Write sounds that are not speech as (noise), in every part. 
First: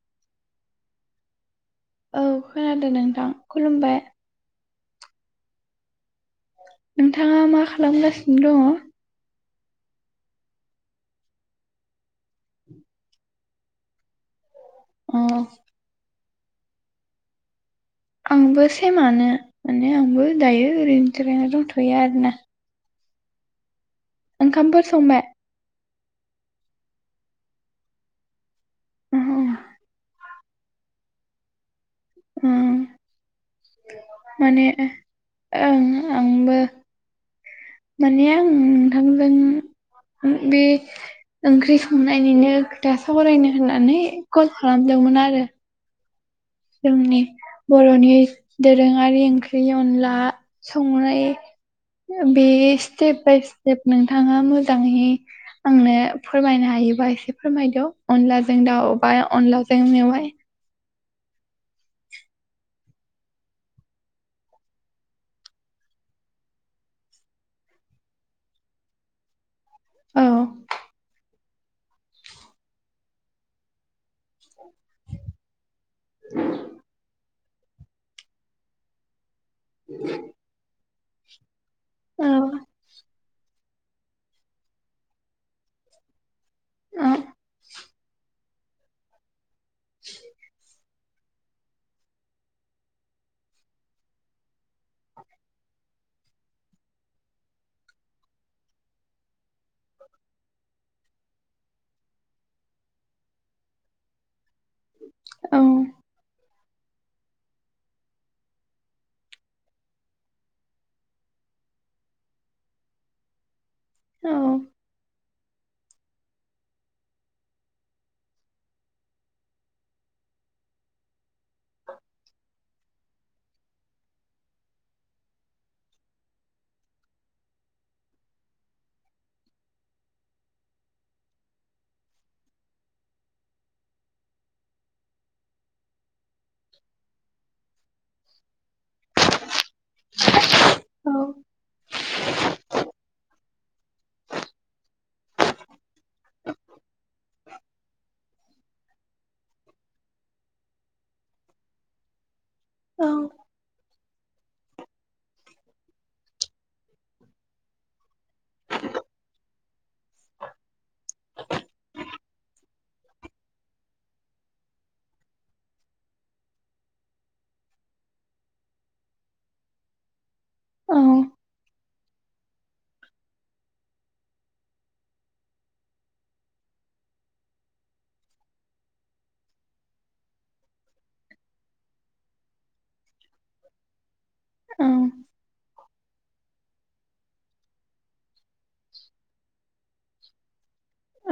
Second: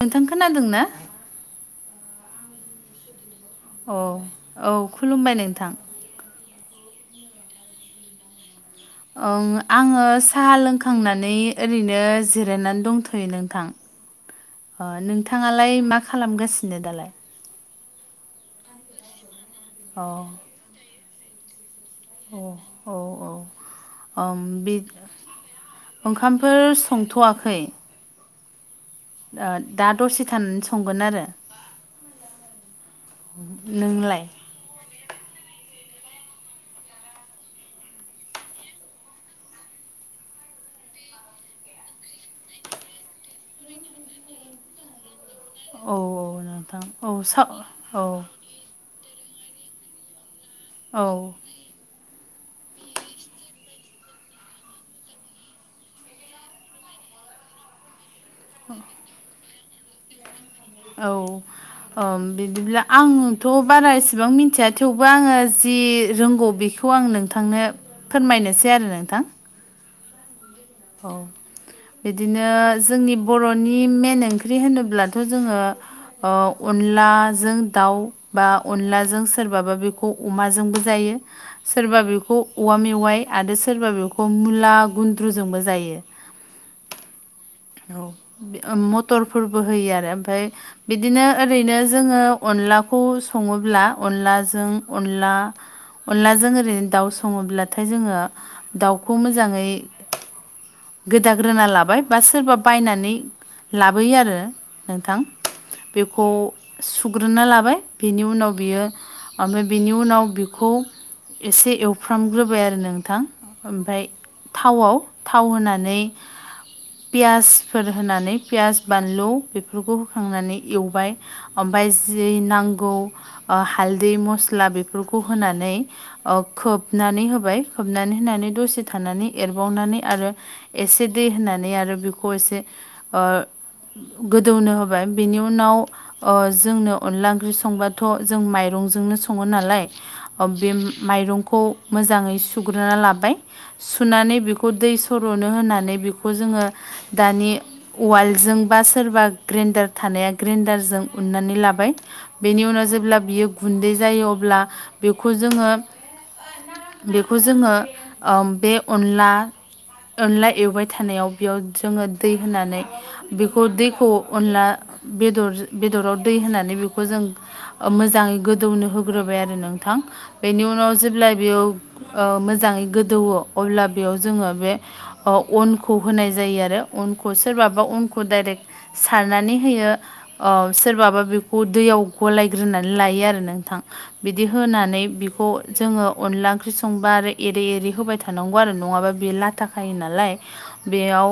नोंथां खोनादों ना औ खोनादों नोंथां अ खुलुमबाय औ खुलुमबाय नोंथां नोंथाङा मा खालामगासिनो दङ ओं आङो साहा लोंखांनानै ओरैनो जिरायनानै दंथ'यो नोंथां (inaudible) ओ नोंथाङालाय मा खालामगासिनो दालाय आंबो सेमानो माने अ आंबो दायो ओरैनो जिरायना दंथ'यो आरोना औ औ औ ओंखामफोर संबाय ओंखामफोर संथ'वाखै ओहो ओहो दा दसे थानानै संगोन आरो ओ नोंलाय माने ओं आंबो माने आं नोंथांजों बे ओंख्रि संनायनिनो खोथा सावरायनो होननानै कल खालामदोंमोन आरो औ औ न जोंनि बर'नि दोरोङारि ओंख्रि अनला संनाय औ बे स्टेप बाय स्टेप नोंथाङा मोजाङै आंनो फोरमायनो हायोबा एसे फोरमायदो अनलाजों दाावबाय अनलाजों मेवाय औ अ बिदिब्ला आंथ' बारा इसेबां मिथिया थेवबो आङो जि रोंगौ बेखौ खौ आं नोंथांनो फोरमायनोसै आरो नोंथां औ औ बिदिनो जोंनि बर'नि मेन ओंख्रि होनोब्लाथ' जोङो अनला जों दाउ बा अनलाजों सोरबाबा बेखौ अमाजोंबो जायो सोरबा औ बेखौ औवा मेवाइ आरो सोरबा बेखौ मुला गुन्द्रुजोंबो जायो (unintelligible) औ मटरफोरबो होयो आरो ओमफाय बिदिनो ओरैनो जोङो अनलाखौ सङोब्ला अनलाजों अनला अनलाजों ओरैनो दाउ सङोब्लाथाय जोङो दाउखौ मोजाङै गोदाग्रोना लाबाय बास सोरबा बायनानै लाबोयो आरो नोंथां औ बेखौ सुग्रोना लाबाय बिनि उनाव बियो ओमफ्राय बेनि उनाव बिखौ एसे एवफ्रामग्रोबाय आरो नोंथां ओमफाय औ थावाव थाव होनानै पियासफोर होनानै पियास बानलु बेफोरखौ होखांनानै एवबाय ओमफाय जि नांगौ हालदै मस्ला बेफोरखौ होनानै खोबनानै होबाय खोबनानै होनानै दसे थानानै एरबावनानै आरो एसे दै होनानै आरो बेखौ एसे ओ गोदौनो होबाय बेनि उनाव ओ जोंनो अनला ओंख्रि संबाथ जों माइरंजोंनो सङो नालाय बे औ माइरंखौ मोजाङै सुग्रोना लाबाय सुनानै बेखौ दै सरनो होनानै बेखौ जोङो दानि उवालजों बा सोरबा ग्रेन्डार थानाया ग्रेन्डारजों उननानै लाबाय बेनि उनाव औ जेब्ला बियो गुन्दै जायो अब्ला बेखौ जोङो बेखौ जोङो ओ बे अनला अनला एवबाय थानायाव बेयाव जोङो दै होनानै बेखौ दैखौ अनला बेदर बेदराव दै होनानै बेखौ जों मोजाङै गोदौनो होग्रोबाय आरो नोंथां बेनि उनाव जेब्ला बेयाव ओ मोजाङै गोदौवो अब्ला बेयाव जोङो बे अनखौ होनाय जायो आरो अनखौ सोरबाबा अनखौ डाइरेक्ट सारनानै होयो औ सोरबाबा बेखौ दैयाव गलायग्रोनानै लायो आरो नों थां बिदि औ होनानै बिखौ जोङो अनला ओंख्रि संबा आरो एरै एरै होबाय थानांगौ आरो नङाबा बेयो लाथाखायो नालाय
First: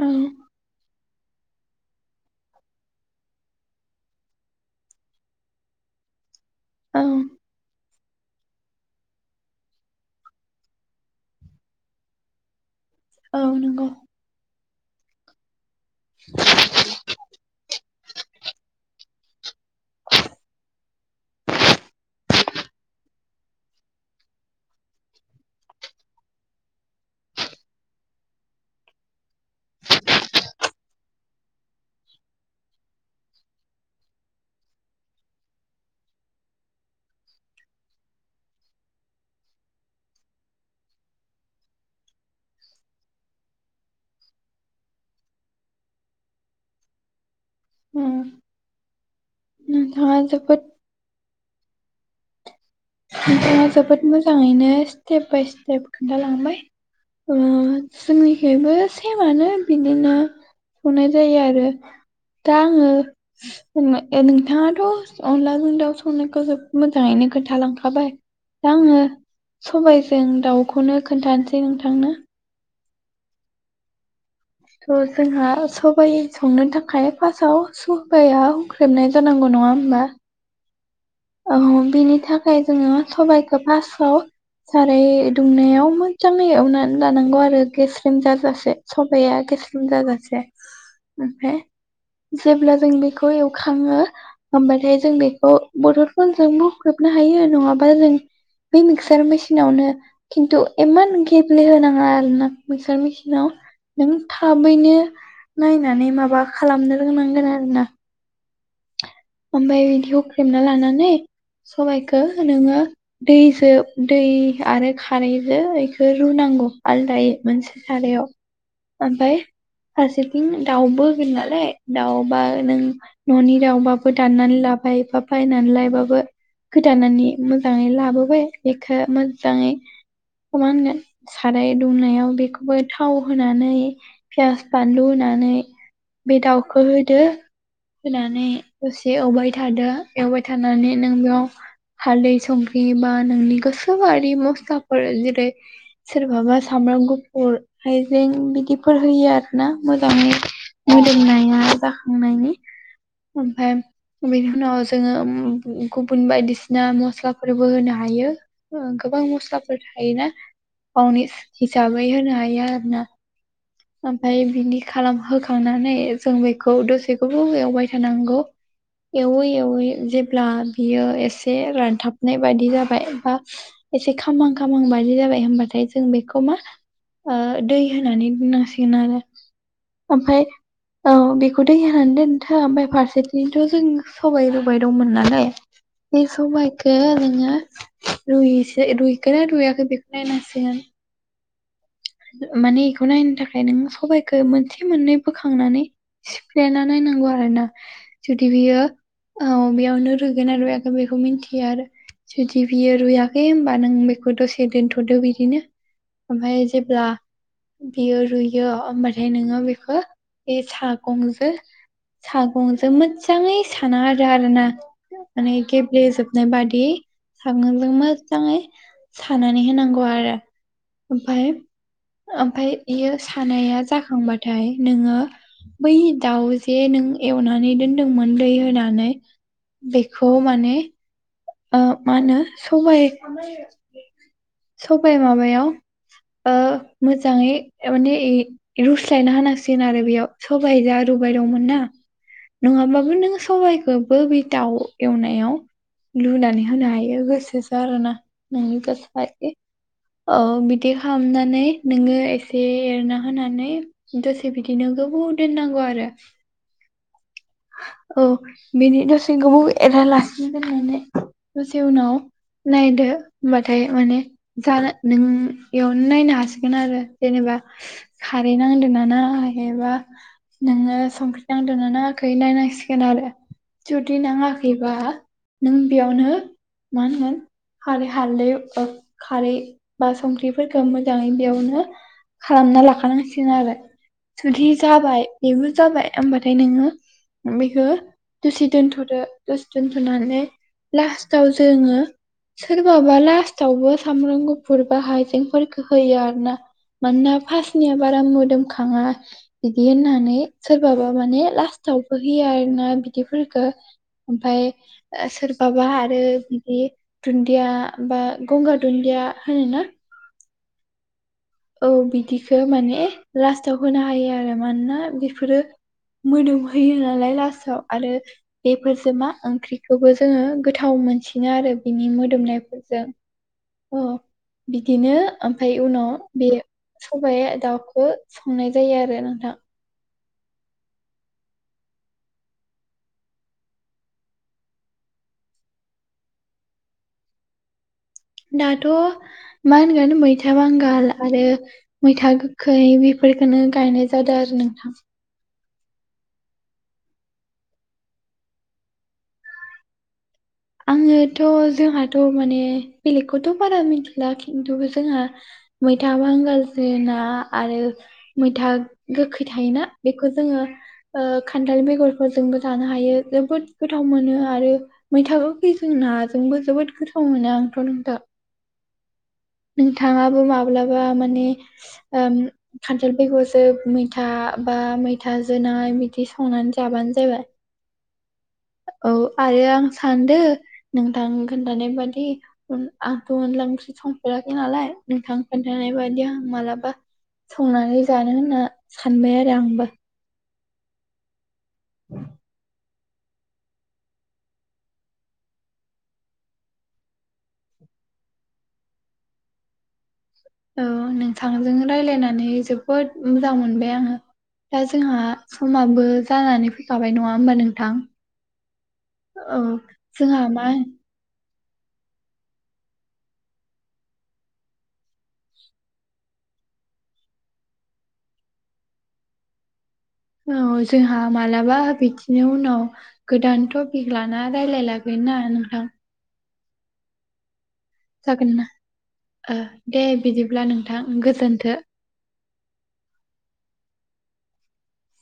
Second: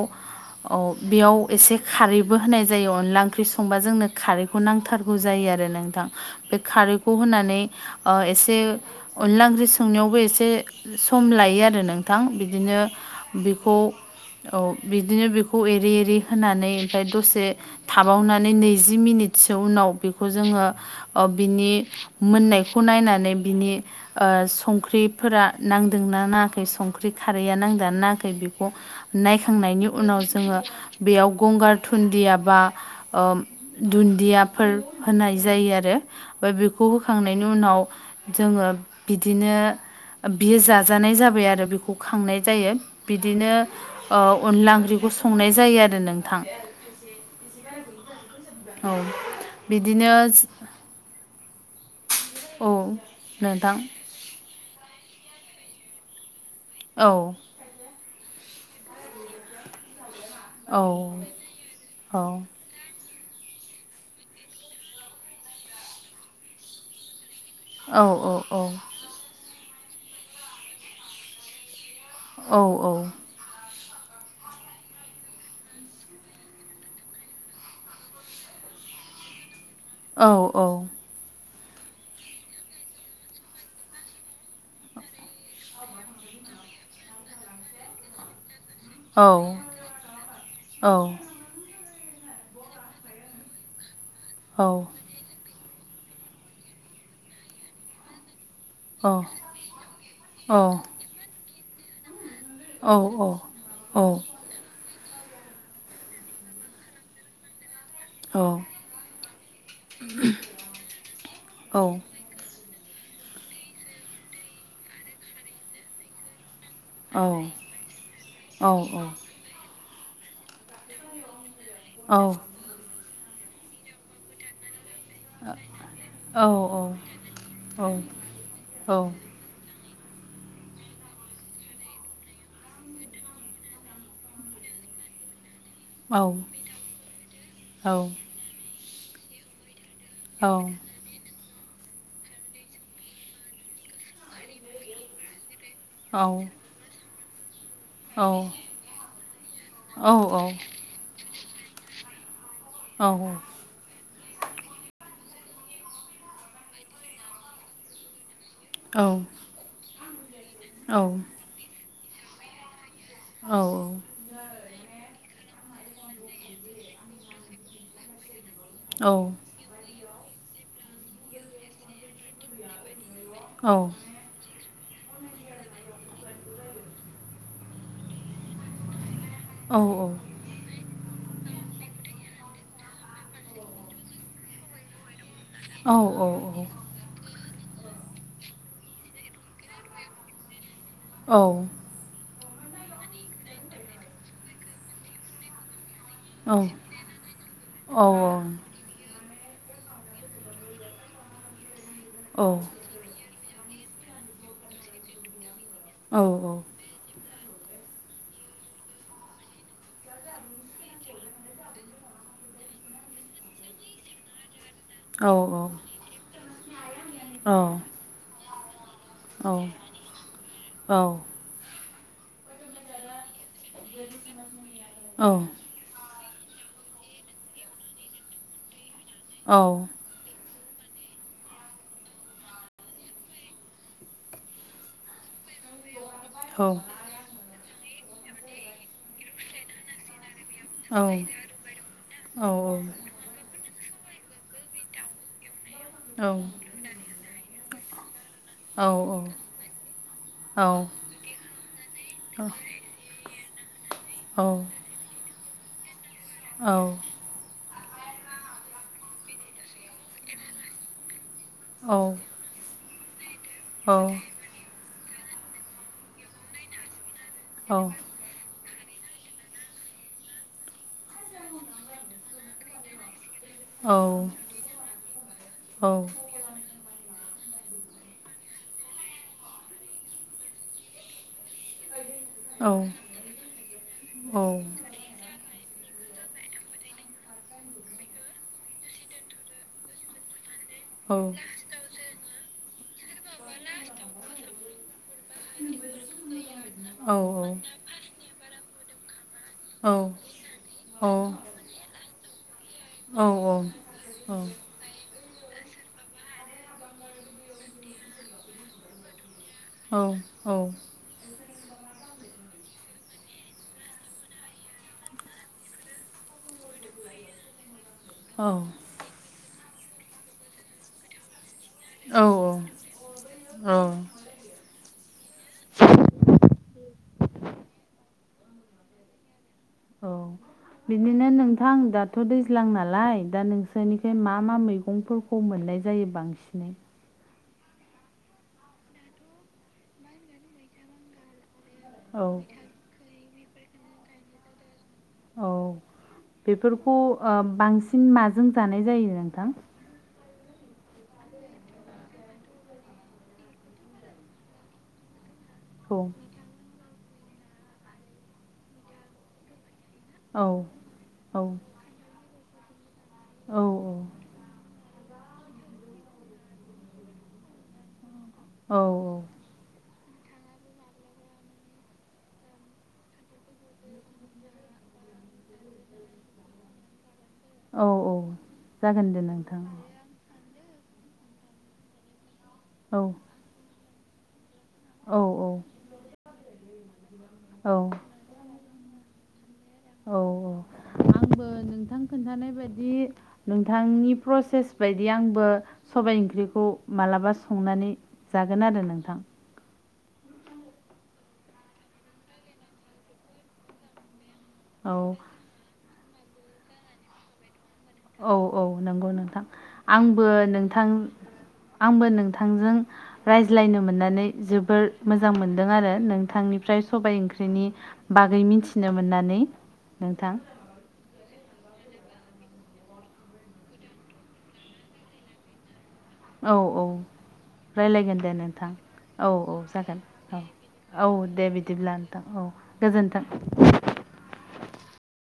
औ औ बेयाव एसे खारैबो होनाय जायो अनला ओंख्रि संबा जोंनो खारैखौ नांथार गौ जायो आरो नोंथां बे औ खारैखौ होनानै ओ एसे अनला ओंख्रि संनायावबो एसे सम लायो आरो नोंथां बिदिनो औ बेखौ नंगौ औ बिदिनो बेखौ एरै एरै होनानै ओमफ्राय दसे थाबावनानै नैजि मिनिटसो उनाव बेखौ जोङो बिनि मोननायखौ नायनानै बिनि ओ संख्रिफोरा नांदोंना नाङाखै संख्रि खारैया नांदोंना नाङाखै बेखौ नायखांनायनि उनाव जोङो बेयाव गंगार थुन्दिया बा दुन्दियाफोर होनाय जायो आरो ओमफ्राय बेखौ होखांनायनि उनाव जोङो बिदिनो बियो जाजानाय जाबाय आरो बेखौ खांनाय जायो बिदिनो ओ अनला ओंख्रिखौ संनाय जायो आरो नोंथां उम औ बिदिनो नोंथाङा जोबोद औ नोंथाङा नोंथां जोबोद मोजाङैनो स्टेप बाय स्टेप खोन्थालांबाय औ जोंनिखैबो सेमानो बिदिनो औ संनाय जायो आरो औ दा ओ नोंथाङाथअनलाजों दाउ संनायखौ जोबोद मोजाङैनो खोनथालां औ खाबाय दा आङो सबायजों दाउखौनो खोन्थानोसै नोंथांनो औ औ थ जोंहा सबाइ संनो थाखाय फार्स्टआव सबाइयाव हुख्रेमनाय जानांगौ नङा होमबा औ औ बिनि थाखाय जोङो सबाइखौ फार्स्टआव साराय दुंनायाव मोजाङै एवनानै लानांगौ आरो गेस्रेम जाजासे औ सबाया गेस्रोम जाजासे औ ओमफ्राय जेब्ला जों बेखौ एवखाङो होमबाथाय जों बेखौ बथलखौ जोंबो होख्रेबनो हायो नङाबा जों बे मिक्सार औ मेसिनावनो औ खिन्थु इमान गेब्लेहोनाङा आरोना मिखसार मेसिनाव नों था औ थाबैनो नायनानै माबा खालामनो रोंनांगोन आरोना औ ओमफ्राय बिदि हुख्रेमना लानानै सबाइखौ नोङो दैजों दै आरो खारैजों बेखौ रुनांगौ आलदायै मोनसे सारायाव ओमफाय फारसेथिं दाउबो होगोन नालाय दाउबा नों न'नि दाउबा बो दाननानै लाबाय बा बायनानै लायबाबो गोदानानै मोजाङै लाबोबाय बेखो मोजाङै समान नो साराय दुंनायाव बेखौबो थाव होनानै पियास बानलु होनानै बे दाउखौ होदो होनानै दसे एवबाय थादो एवबाय औ थानानै नों बेयाव हालदै संख्रि बा नोंनि गोसो बादि मस्लाफोर जेरै औ औ सोरबाबा सामब्राम गुफुर औ हाइजें बिदिफोर होयो आरोना औ मोजाङै औ मोदोमनाया जाखांनायनि औ औ फाय बेनि उनाव जोङो गुबुन बायदिसिना मस्लाफोरबो होनो हायो औ गोबां मस्लाफोर थायोना गावनि हिसाबै होनो हायो आरो ना औ औ ओमफ्राय बिनि खालाम होखांनानै जों बेखौ दसे गोबाव एवबाय थानांगौ एवै एवै जेब्ला बियो एसे रानथाबनाय बायदि जाबाय बा औ एसे खामहां खामहांबादि जाबाय होमबाथाय जों बेखौ मा ओ दै होनानै दोननां सिगोन आरो औ आमफ्राय औ बेखौ दै होननानै दोनथो ओमफ्राय फारसेथिंथ' जों सबाय रूबाय दंमोन नालाय ए सबाय खो नोङो रुइस रुइखोना रुइयाखै बेखौ नायनांसिगोन औ माने बेखौ नायनो थाखाय नों सबाइखौ मोनसे मोननै बोखांनानै सिफ्लेना नायनांगौ आरो ना जुदि बियो औ बेयावनो रुयगोन ना रुयाखै बेखौ मिथियो आरो जुदि बियो रुया खै होमबा नों बेखौ दसे दोनथ'दो बिदिनो ओमफ्राय जेब्ला बियो रुयो ओमबाथाय नोङो बेखौ बे सागंजों सागंजों मोजाङै साना आरो आरो ना माने गेब्लेेजोबनाय बादि सांगंजों मोजाङै सानानै होनांगौ आरो ओमफाय ओमफाय इयो सानाया जाखांबाथाय नोङो बै दाउ जे नों एवनानै दोनदोंमोन दै होनानै औ बेखौ माने ओ मा होनो सबाइ सबाइ माबायाव ओ मोजाङै माने रुस्लायना होनांसिगोन आरो बेयाव सबाइ जा रुबाय दंमोन ना नङाबाबो नों सबाइखौ बो बे दाउ एवनायाव लुनानै होनो हायो गोसोसो आरो ना नोंनि गोसो औ बिदि खालामनानै नोङो एसे एरना होनानै दसे बिदिनो गोबाव दोननांगौ आरो औ। औ बेनि दसे गोबाव एराना लासिगोन दसे उनावनो नायदो होनबाथाय माने जों नों एवना नायनो हासिगोन आरो जेनेबा खारै नांदों नाडाखै बा नोङो संख्रि नांदोना नाडाखै। नायनांसिगोन आरो जुदि नाङाखैबा नों बेयावनो मा होनगोन खारै हालदै खारै बा संख्रिफोरखौ मोजाङै बेयावनो खालामना लाखानांसिगोन आरो। जाबाय बेबो जाबाय होमबाथाय नोङो बेखौ दसि दोनथ'दो दुसि दोनथ'नानै लास्टाव जोङो सोरबाबा लासटांबो सामब्राम गोफोरा बुरबा हाइजेंफोरखौ होयो आरो ना औ मानोना औ फासनिया बारा मोदोमखाङा औ बिदि होननानै सोरबाबा माने लास्टाव होयो आरोना औ बिदिफोरखौो ओमफाय सोरबाबा आरो बिदि दुन्दिया बा गंगार दुन्दिया होयो ना औ औ। औ बिदिखो माने लास्टाव होनो हायो आरो मानोना बेफोरो मोदोम होयो नालाय लास्टाव आरो औ बेफोरजों मा ओंख्रिखौबो जोङो गोथाव मोनसिनो आरो ना बिनि मोदोमनायफोर औ। अ बिदिनो ओमफ्राय उनाव बे सबाइ दाउखौ संनाय जायो आरो नोंथां। औ। बिदिनो नोंथां दाथ' दैज्लां नालाय दा नोंसोरनिफ्राय मा मा मैगंफोरखौ खम मोननाय जायो बांसिनै दाथ' मा होनगोन मैथा बांगाल आरो औ मैथा गोखैबो बेफोरखौनो गायनाय जादों आरो नोंथां। औ बेफोरखौ बांसिन माजों जानाय जायो नोंथां। आङोथ' जोंहाथ' माने बेलेगखौथ' बारा मिथिला खिन्थु जोंहा औ मैथा बांगाल जोना आरो मैथा गोखै थायोना बेखौ औ जोङो ओ औ खान्थाल बेगरफोरजों जानो हायो औ जोबोद गोथाव मोनो आरो मैथा गोखैजों नाजोंबो जोबोद गोथाव मोनो आंथ'। औ। नों थाङाबो माब्लाबा माने आ खान्थाल बेगरजों मैथा बा मैथाजों ना बिदि संनानै जाबानो जाबाय। औ औ। जागोन औ दे आरो नोंथां। आं सानदों नोंथां खोन्थानाय बादि औ अनलाखौसो संफेराखै नालाय औ नोंथां औ खोन्थानाय बायदिया मालाबा। औ संनानै जानो होनना सानबाय आरो आंबो औ औ आंबो नोंथां खोन्थानाय बायदि नोंथांनि प्रसेस बायदि आंबो सबाय ओंख्रिखौ मालाबा संनानै ओ जागोन आरो नोंथां। औ नोंथांजों रायजलायनानै जोबोद मोजां मोनबाय आङो दा औ जोंहा समाबो जानानै फैखाबाय नङा होमबा नोंथां। औ औ नंगौ नोंथां औ आंबो जोंहा मा नोंथां आंबो नोंथांनो रायज्लायनो मोननानै जोबोर मोजां मोनदों आरो नोंथांनिफ्राय सबाय ओंख्रिनि बागै मिथिनो मोननानै नोंथां। औ जोंहा मालाबा बिदिनि उनाव गोदान टपिक लाना रायज्लायलायगोनना नोंथां। औ औ रायज्लायगोन दे जागोन ना नोंथां औ औ ओ जागोन दे औ बिदिब्ला नोंथां औ दे गोजोनथो बिदिब्ला। औ गोजोन्थों नोंथां।